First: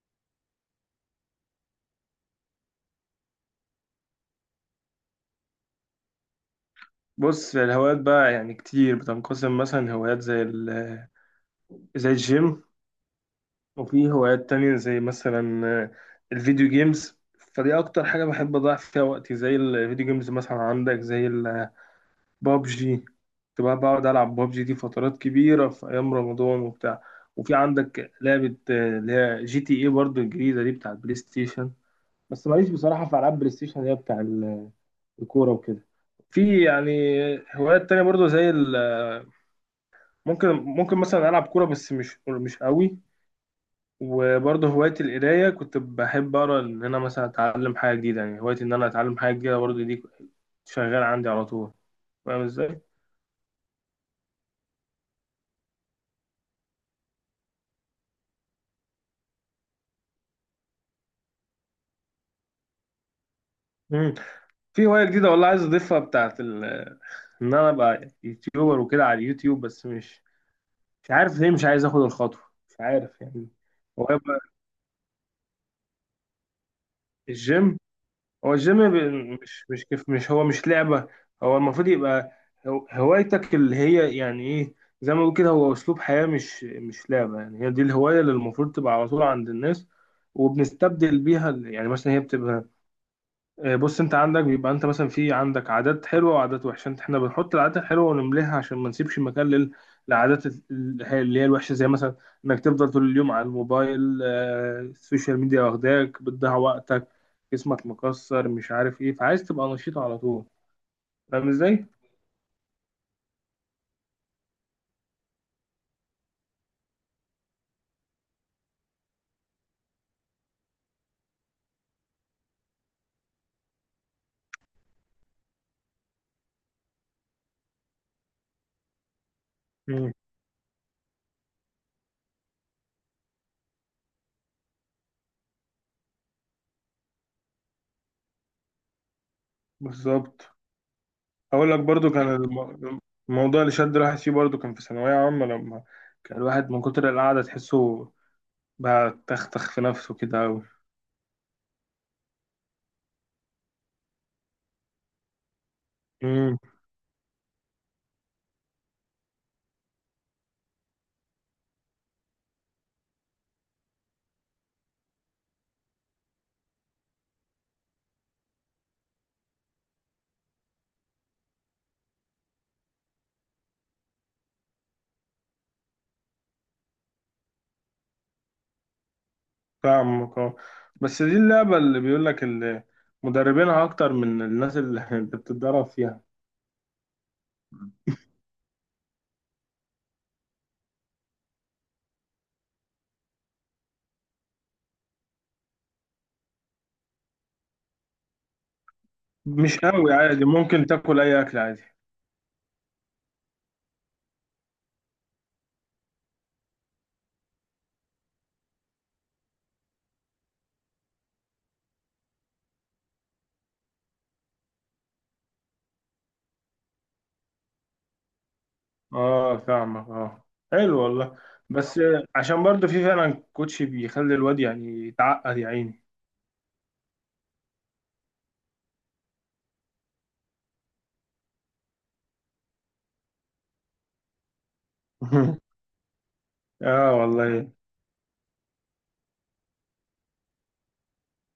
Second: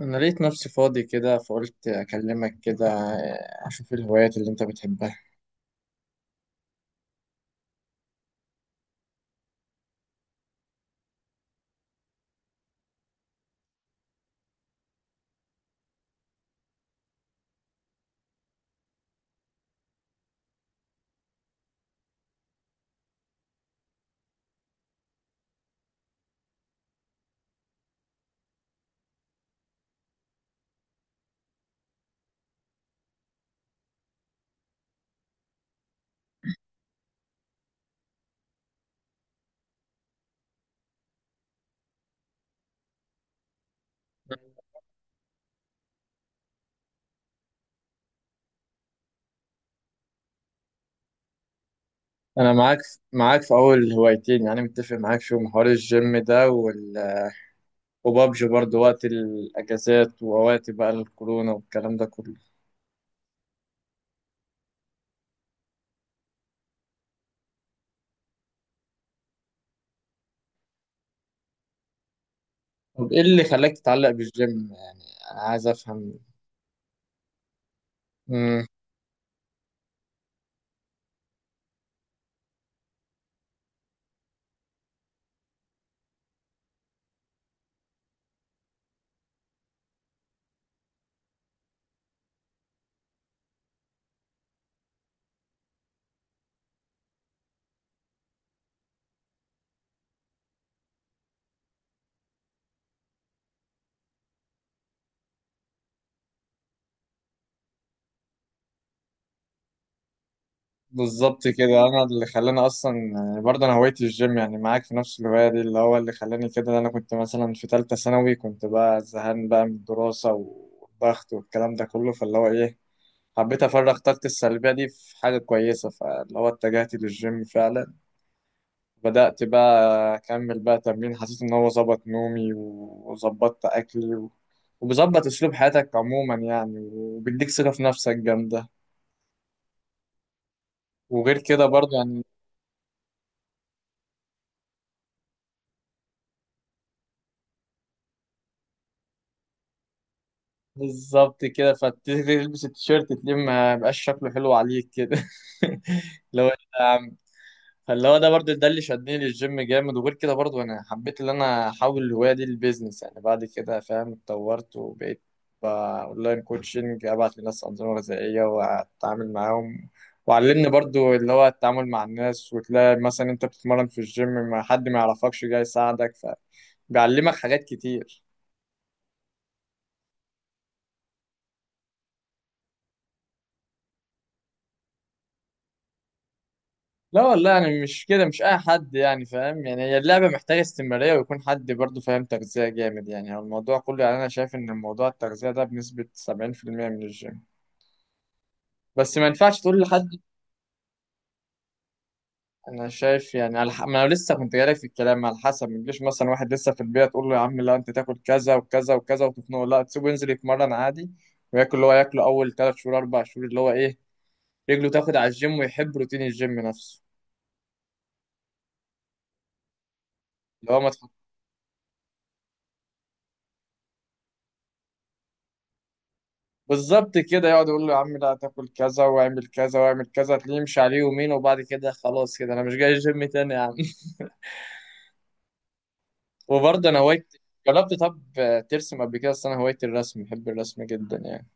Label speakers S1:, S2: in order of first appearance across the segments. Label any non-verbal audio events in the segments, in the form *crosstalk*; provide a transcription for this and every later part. S1: أنا لقيت نفسي فاضي كده فقلت أكلمك كده أشوف الهوايات اللي أنت بتحبها.
S2: بص، الهوايات بقى يعني كتير بتنقسم مثلا هوايات زي الجيم. وفي هوايات تانية زي مثلا الفيديو جيمز. فدي أكتر حاجة بحب أضيع فيها وقتي زي الفيديو جيمز. مثلا عندك زي البابجي، كنت بقى بقعد ألعب بابجي دي فترات كبيرة في أيام رمضان وبتاع. وفي عندك لعبة اللي هي جي تي إيه برضه الجديدة دي، بتاع البلاي ستيشن. بس ماليش بصراحة في ألعاب بلاي ستيشن اللي هي بتاع الكورة وكده. في يعني هوايات تانية برضه زي ال آه، ممكن مثلا العب كوره بس مش قوي. وبرضه هوايتي القرايه، كنت بحب اقرا ان انا مثلا اتعلم حاجه جديده. يعني هوايتي ان انا اتعلم حاجه جديده برضه دي شغاله عندي على طول. فاهم
S1: أنا معاك
S2: ازاي؟
S1: معاك في أول هوايتين، يعني متفق معاك. شو محور الجيم ده وبابجي برضه وقت الأجازات ووقت بقى الكورونا والكلام ده كله.
S2: مم. في هوايه جديده والله عايز اضيفها بتاعت ان انا ابقى يوتيوبر وكده على اليوتيوب، بس مش عارف ليه مش عايز اخد الخطوه. مش
S1: طب إيه
S2: عارف
S1: اللي
S2: يعني.
S1: خلاك
S2: هو
S1: تتعلق
S2: يبقى
S1: بالجيم يعني؟ أنا عايز أفهم.
S2: الجيم، هو الجيم مش كيف، مش هو مش لعبة. هو المفروض يبقى هوايتك اللي هي يعني ايه. زي ما بقول كده، هو اسلوب حياة مش لعبة. يعني هي دي الهواية اللي المفروض تبقى على طول عند الناس. وبنستبدل بيها يعني مثلا هي بتبقى. بص، انت عندك بيبقى انت مثلا في عندك عادات حلوه وعادات وحشه. انت احنا بنحط العادات الحلوه ونمليها عشان ما نسيبش مكان للعادات اللي هي الوحشه، زي مثلا انك تفضل طول اليوم على الموبايل، السوشيال ميديا واخداك بتضيع وقتك. جسمك مكسر، مش عارف ايه، فعايز تبقى نشيط على طول.
S1: بالظبط
S2: فاهم
S1: كده،
S2: ازاي؟
S1: انا اللي خلاني اصلا يعني، برضه انا هوايتي الجيم، يعني معاك في نفس الهوايه دي. اللي هو اللي خلاني كده إن انا كنت مثلا في ثالثه ثانوي، كنت بقى زهقان بقى من الدراسه والضغط والكلام ده كله، فاللي هو ايه حبيت افرغ طاقتي السلبيه دي في حاجه كويسه، فاللي هو اتجهت للجيم فعلا. بدات بقى
S2: مم.
S1: اكمل بقى تمرين، حسيت ان هو ظبط نومي وظبطت اكلي وبيظبط اسلوب حياتك عموما يعني، وبيديك ثقه في نفسك جامده.
S2: بالظبط.
S1: وغير كده
S2: اقول لك
S1: برضه
S2: برضو
S1: يعني،
S2: كان الموضوع اللي شد الواحد فيه برضو كان في ثانويه عامه، لما كان الواحد من كتر القعده تحسه بقى تختخ في نفسه كده.
S1: بالظبط كده، فتلبس التيشيرت تلاقيه ما بقاش شكله حلو عليك كده *laughs* اللي هو إيه
S2: أوي.
S1: ده يا عم. فاللي هو ده برضه ده اللي شدني للجيم جامد، وغير كده برضه انا حبيت ان انا احول الهوايه دي للبيزنس يعني بعد كده فاهم، اتطورت وبقيت اونلاين كوتشنج، ابعت لناس انظمه غذائيه واتعامل معاهم. وعلمني برضه اللي هو التعامل مع الناس، وتلاقي مثلا انت بتتمرن في الجيم ما حد ما يعرفكش جاي يساعدك، فبيعلمك حاجات كتير.
S2: فاهمك اه. بس دي اللعبة اللي بيقول لك مدربينها أكتر من الناس اللي *laughs* أنت بتتدرب فيها.
S1: لا والله يعني مش كده، مش اي حد يعني فاهم، يعني هي اللعبه محتاجه استمراريه ويكون حد برضه فاهم تغذيه جامد يعني. هو الموضوع كله يعني، انا شايف ان الموضوع التغذيه ده بنسبه 70% من الجيم. بس ما ينفعش
S2: مش
S1: تقول لحد.
S2: قوي عادي، ممكن تاكل أي أكل عادي.
S1: انا شايف يعني ما انا لسه كنت جاي في الكلام، على حسب ما تجيش مثلا واحد لسه في البيئه تقول له يا عم لا انت تاكل كذا وكذا وكذا وتخنقه، لا تسيبه ينزل يتمرن عادي وياكل اللي هو ياكله. اول ثلاث شهور اربع شهور اللي هو ايه، رجله تاخد على الجيم ويحب روتين الجيم نفسه.
S2: اه، فاهمك اه.
S1: اللي هو ما
S2: حلو والله. بس عشان برضه في فعلا كوتش بيخلي الواد يعني يتعقد يا عيني.
S1: بالظبط كده، يقعد يقول له يا عم لا تاكل كذا واعمل كذا واعمل كذا، تلاقيه يمشي عليه يومين وبعد كده خلاص كده انا مش جاي الجيم تاني يا عم.
S2: *laughs*
S1: *laughs* وبرضه انا
S2: اه
S1: هوايت،
S2: والله.
S1: جربت طب ترسم قبل كده؟ اصل انا هوايتي الرسم، بحب الرسم جدا يعني.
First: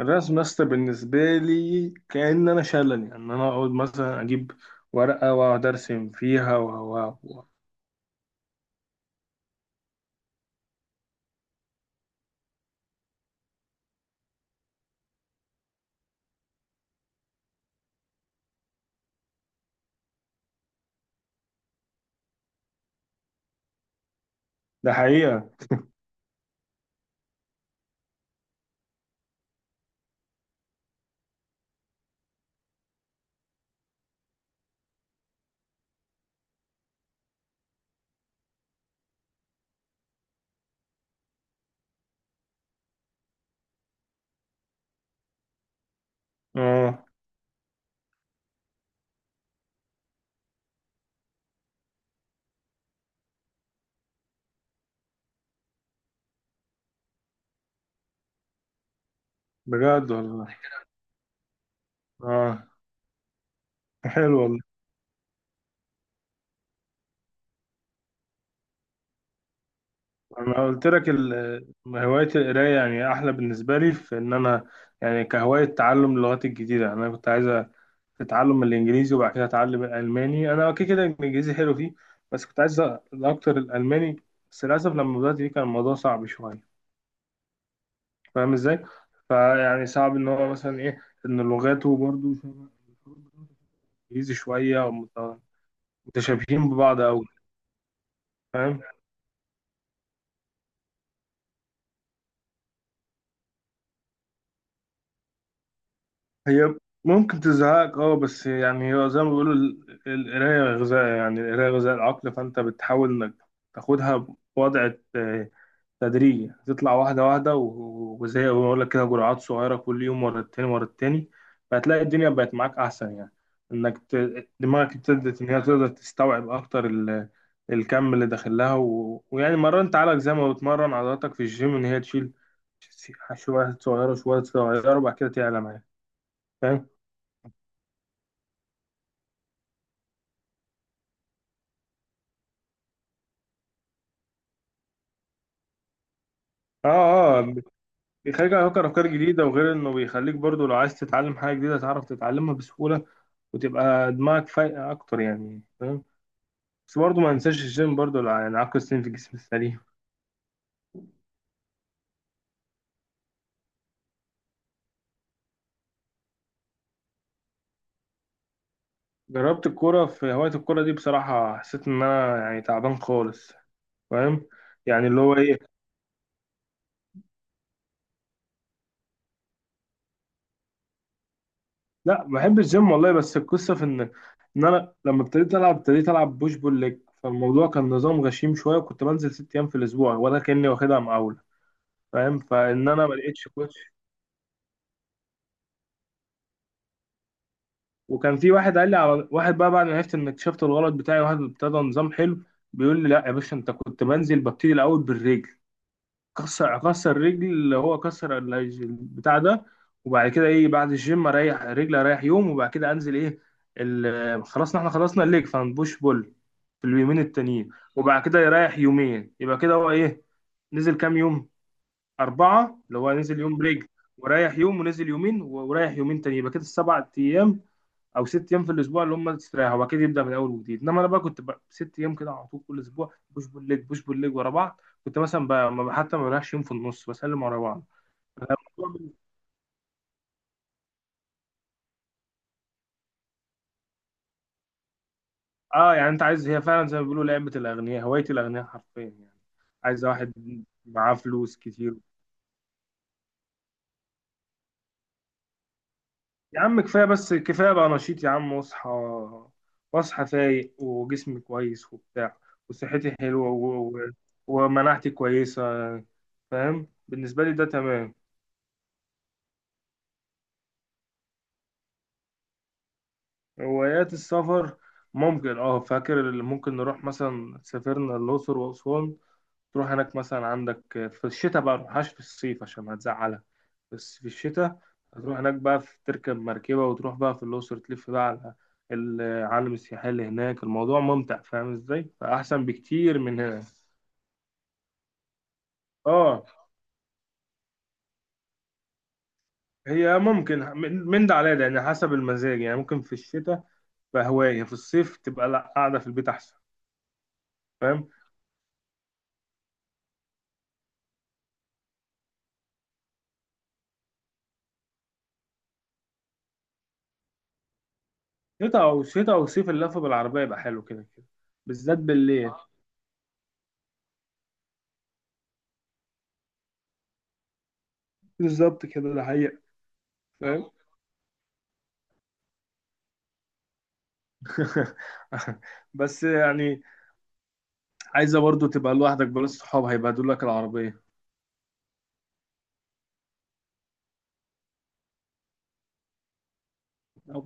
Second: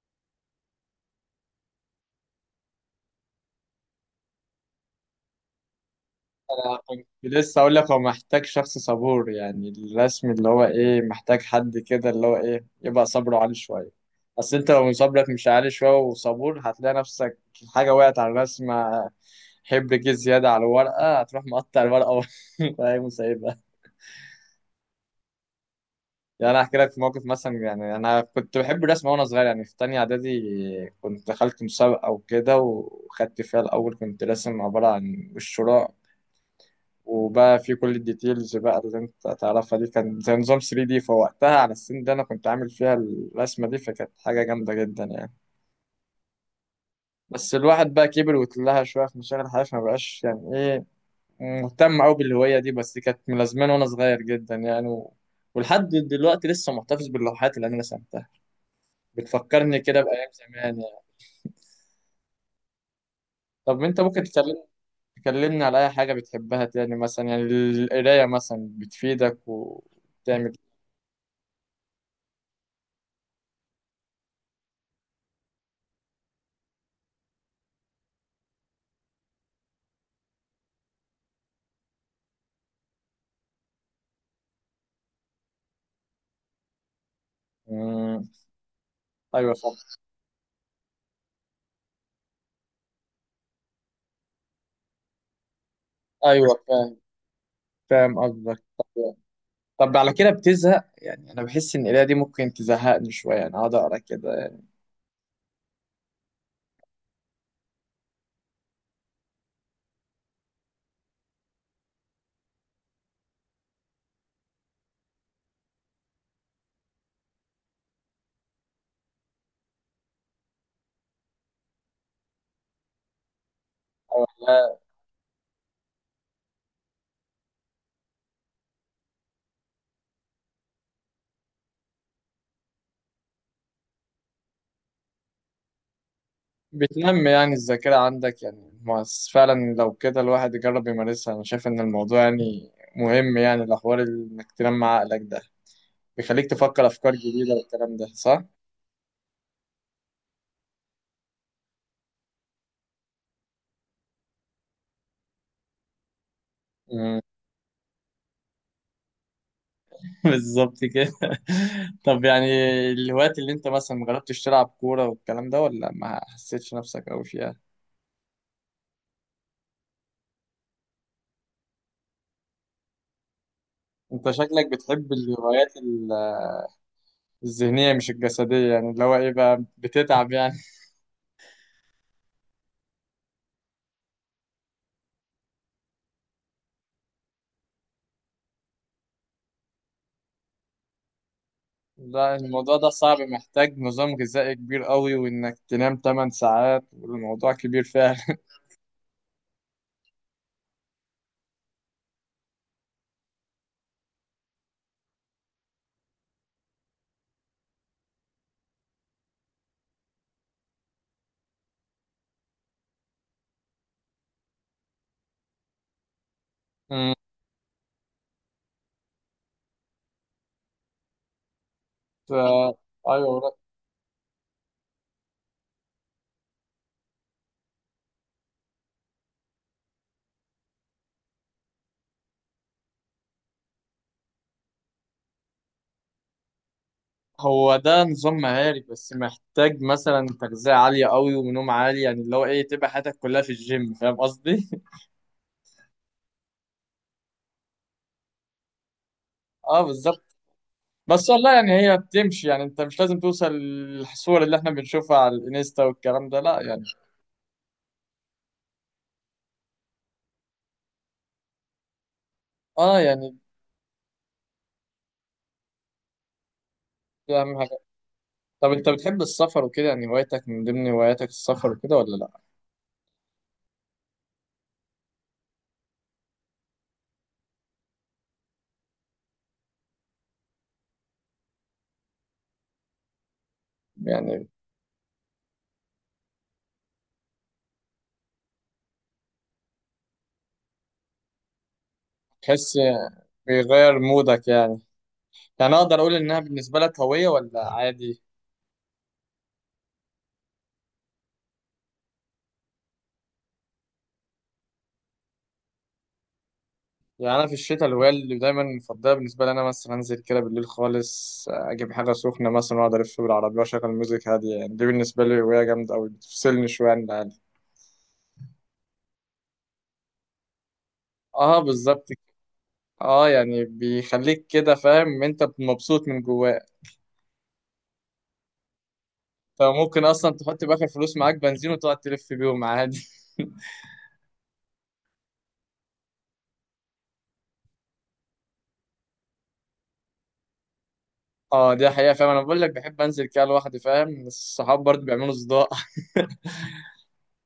S2: الرسم يا اسطى بالنسبة لي كأن أنا شلل. يعني أنا أقعد مثلا أجيب ورقة وأقعد أرسم فيها و
S1: انا كنت
S2: و و-
S1: لسه اقول لك هو محتاج شخص صبور يعني، الرسم اللي هو ايه محتاج حد كده اللي هو ايه يبقى صبره عالي شويه، اصل انت لو صبرك مش عالي شويه وصبور هتلاقي نفسك حاجه وقعت على الرسمه، حبر جه زياده على الورقه هتروح مقطع الورقه *laughs* وهي مسيبها.
S2: ده حقيقة.
S1: يعني انا احكي لك في موقف مثلا، يعني انا كنت بحب الرسم وانا صغير يعني في تانية اعدادي، كنت دخلت مسابقة وكده وخدت فيها الاول، كنت راسم عبارة عن وش راء، وبقى في كل الديتيلز بقى اللي انت تعرفها دي، كان زي نظام 3 دي، فوقتها على السن ده انا كنت عامل فيها الرسمة دي فكانت حاجة جامدة جدا يعني.
S2: اه،
S1: بس الواحد بقى كبر واتلهى شوية في مشاغل الحياة، فما بقاش يعني ايه مهتم قوي بالهواية دي، بس كانت ملازماني وانا صغير جدا يعني ولحد دلوقتي لسه محتفظ باللوحات اللي انا رسمتها، بتفكرني كده
S2: بجد
S1: بأيام
S2: والله،
S1: زمان يعني.
S2: اه.
S1: طب انت ممكن
S2: حلو والله.
S1: تكلمني على أي حاجة بتحبها تاني مثلا، يعني القراية مثلا بتفيدك وبتعمل.
S2: انا قلت لك هوايه القرايه يعني احلى بالنسبه لي في ان انا يعني كهوايه تعلم اللغات الجديده. يعني انا كنت عايز اتعلم الانجليزي وبعد كده اتعلم الالماني. انا كده كده الانجليزي حلو فيه. بس كنت عايز اكتر الالماني. بس للاسف لما بدات فيه كان الموضوع صعب شويه.
S1: مم.
S2: فاهم ازاي؟
S1: أيوه فاهم.
S2: فيعني صعب ان هو مثلا ايه، ان لغاته برضو الانجليزي شويه، أو
S1: أيوه
S2: متشابهين
S1: فاهم،
S2: ببعض قوي.
S1: فاهم قصدك. طب طب على كده بتزهق يعني؟ أنا بحس إن القراية دي ممكن تزهقني شوية يعني، أقعد أقرا كده يعني
S2: هي ممكن تزهقك اه، بس يعني هو زي ما بيقولوا القراية غذاء، يعني القراية غذاء العقل. فانت بتحاول انك تاخدها بوضع تدريجي، تطلع واحدة واحدة وزي ما بقول لك كده، جرعات صغيرة كل يوم ورا التاني ورا التاني. فهتلاقي الدنيا بقت معاك أحسن يعني. إنك
S1: أو لا؟
S2: دماغك ابتدت إن هي تقدر تستوعب أكتر الكم اللي داخل لها، ويعني مرنت عليك زي ما بتمرن عضلاتك في الجيم إن هي تشيل شوية صغيرة شوية صغيرة، وبعد كده تعلى معاك. فاهم؟
S1: بتنمي يعني الذاكرة عندك يعني، ما بس فعلا لو كده الواحد يجرب يمارسها. أنا شايف إن الموضوع يعني مهم، يعني الأحوال إنك تنمي عقلك ده بيخليك تفكر
S2: اه،
S1: أفكار جديدة
S2: اه.
S1: والكلام ده، صح؟
S2: بيخليك تفكر افكار جديده، وغير انه بيخليك برضو لو عايز تتعلم حاجه جديده تعرف تتعلمها بسهوله. وتبقى دماغك فايقه اكتر يعني. فاهم؟ بس برضو
S1: مم.
S2: ما ننساش الجيم برضو، يعني عقل السليم في الجسم السليم.
S1: *laughs* بالظبط كده. *laughs* طب يعني الوقت اللي انت مثلا مجربتش تلعب كورة والكلام ده، ولا ما حسيتش نفسك أوي فيها؟
S2: جربت الكوره. في هوايه الكوره دي بصراحه حسيت ان انا يعني تعبان خالص.
S1: انت
S2: فاهم؟
S1: شكلك
S2: يعني
S1: بتحب
S2: اللي هو ايه.
S1: الهوايات الذهنية مش الجسدية، يعني اللي هو ايه بقى بتتعب يعني.
S2: لا، بحب الجيم والله. بس القصه في ان ان انا لما ابتديت العب بوش بول ليج. فالموضوع كان نظام غشيم شويه، وكنت بنزل 6 ايام في الاسبوع ولا كاني واخدها مقاوله.
S1: لا
S2: فاهم؟
S1: الموضوع
S2: فان
S1: ده
S2: انا ما
S1: صعب،
S2: لقيتش كوتش.
S1: محتاج نظام غذائي كبير قوي وانك تنام 8 ساعات، والموضوع كبير فعلا.
S2: وكان في
S1: *laughs*
S2: واحد قال لي على واحد بقى بعد ما عرفت ان اكتشفت الغلط بتاعي. واحد ابتدى نظام حلو، بيقول لي: لا يا باشا، انت كنت بنزل ببتدي الاول بالرجل، اكسر رجل، اللي هو كسر البتاع ده. وبعد كده ايه، بعد الجيم اريح رجل، اريح يوم، وبعد كده انزل ايه، خلاص احنا خلصنا الليج فهنبوش بول في
S1: مم.
S2: اليومين التانيين. وبعد كده يريح يومين، يبقى كده هو ايه، نزل كام يوم؟
S1: ف...
S2: أربعة. اللي هو
S1: ايوه
S2: نزل
S1: لا،
S2: يوم برجل، وريح يوم، ونزل يومين، وريح يومين تاني، يبقى كده السبع أيام او 6 ايام في الاسبوع. اللي هم استرياح هو اكيد يبدا من اول وجديد. انما انا بقى كنت بقى 6 ايام كده على طول كل اسبوع بوش بول ليج بوش بول ليج ورا بعض. كنت مثلا بقى حتى ما بلاش يوم في النص، بسلم ورا
S1: هو
S2: بعض.
S1: ده نظام مهاري بس محتاج مثلا تغذية عالية قوي ونوم عالي، يعني اللي هو ايه تبقى حياتك كلها في الجيم، فاهم قصدي؟
S2: اه يعني انت عايز. هي فعلا زي ما بيقولوا لعبه الاغنياء، هوايه الاغنياء حرفيا يعني.
S1: اه
S2: عايز واحد
S1: بالظبط.
S2: معاه
S1: بس والله
S2: فلوس
S1: يعني
S2: كتير.
S1: هي بتمشي، يعني انت مش لازم توصل للصور اللي احنا بنشوفها على الانستا والكلام ده،
S2: يا
S1: لا
S2: عم
S1: يعني.
S2: كفايه، بس كفايه بقى نشيط يا عم، واصحى فايق وجسمي كويس وبتاع،
S1: اه
S2: وصحتي
S1: يعني
S2: حلوه. ومناعتي كويسه. فاهم،
S1: دي
S2: بالنسبه لي
S1: اهم
S2: ده
S1: حاجه.
S2: تمام.
S1: طب انت بتحب السفر وكده يعني؟ هوايتك من ضمن هواياتك السفر وكده ولا لا
S2: هوايات السفر ممكن اه، فاكر اللي ممكن نروح مثلا، سافرنا الأقصر وأسوان. تروح هناك مثلا عندك في الشتاء، بقى متروحهاش في الصيف عشان هتزعلها. بس في
S1: يعني؟
S2: الشتاء هتروح هناك بقى، في تركب مركبة وتروح بقى في الأقصر، تلف بقى على العالم السياحي اللي هناك. الموضوع ممتع، فاهم ازاي؟ فأحسن
S1: تحس
S2: بكتير من هنا.
S1: بيغير مودك يعني؟ يعني اقدر اقول انها
S2: اه.
S1: بالنسبه لك هويه ولا عادي؟
S2: هي ممكن من ده على ده، يعني حسب المزاج. يعني ممكن في الشتاء بقى هواية، في الصيف تبقى لا، قاعدة في البيت أحسن.
S1: يعني انا في الشتاء
S2: فاهم،
S1: الهوايه اللي دايما مفضله بالنسبه لي، انا مثلا انزل كده بالليل خالص اجيب حاجه سخنه مثلا واقعد الف بالعربيه واشغل ميوزك هاديه، يعني دي بالنسبه لي هوايه جامده قوي بتفصلني شويه عن العالم.
S2: شتاء او صيف اللف بالعربيه يبقى حلو كده كده.
S1: اه
S2: بالذات
S1: بالظبط.
S2: بالليل.
S1: اه يعني بيخليك كده فاهم ان انت مبسوط من جواك،
S2: بالظبط كده، ده حقيقة.
S1: فممكن اصلا تحط
S2: فاهم.
S1: باخر فلوس معاك بنزين وتقعد تلف بيهم عادي. *laughs*
S2: *laughs* بس يعني عايزه برضو تبقى لوحدك، بلا صحاب هيبهدلوا لك العربيه.
S1: اه دي حقيقة، فاهم انا بقول لك بحب انزل كده لوحدي، فاهم الصحاب برضه بيعملوا صداع.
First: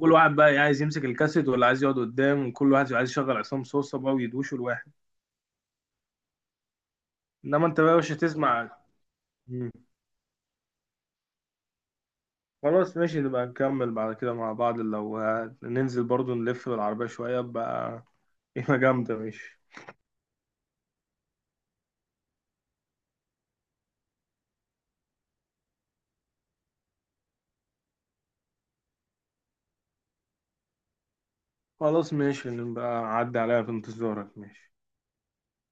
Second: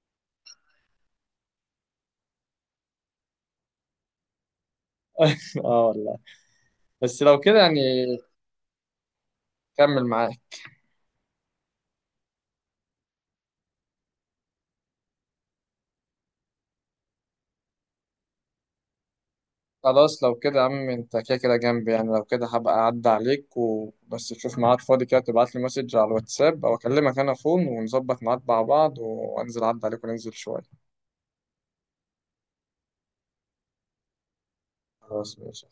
S2: كل واحد بقى عايز يمسك الكاسيت، ولا عايز يقعد قدام، وكل واحد عايز يشغل عصام صوصه بقى ويدوشوا الواحد.
S1: *laughs* اه والله. بس لو كده
S2: انما انت
S1: يعني
S2: بقى مش هتسمع. مم.
S1: كمل معاك.
S2: خلاص ماشي، نبقى نكمل بعد كده مع بعض لو ننزل برضو نلف بالعربيه شويه بقى. *laughs* قيمه جامده، ماشي.
S1: خلاص لو كده يا عم انت كده كده جنبي، يعني لو كده هبقى اعدي عليك، وبس تشوف ميعاد فاضي كده تبعت لي مسج على الواتساب او اكلمك انا فون، ونظبط ميعاد مع بعض وانزل اعدي عليك وننزل شوية.
S2: خلاص ماشي، نبقى عدي عليها في انتظارك، ماشي.
S1: خلاص ماشي.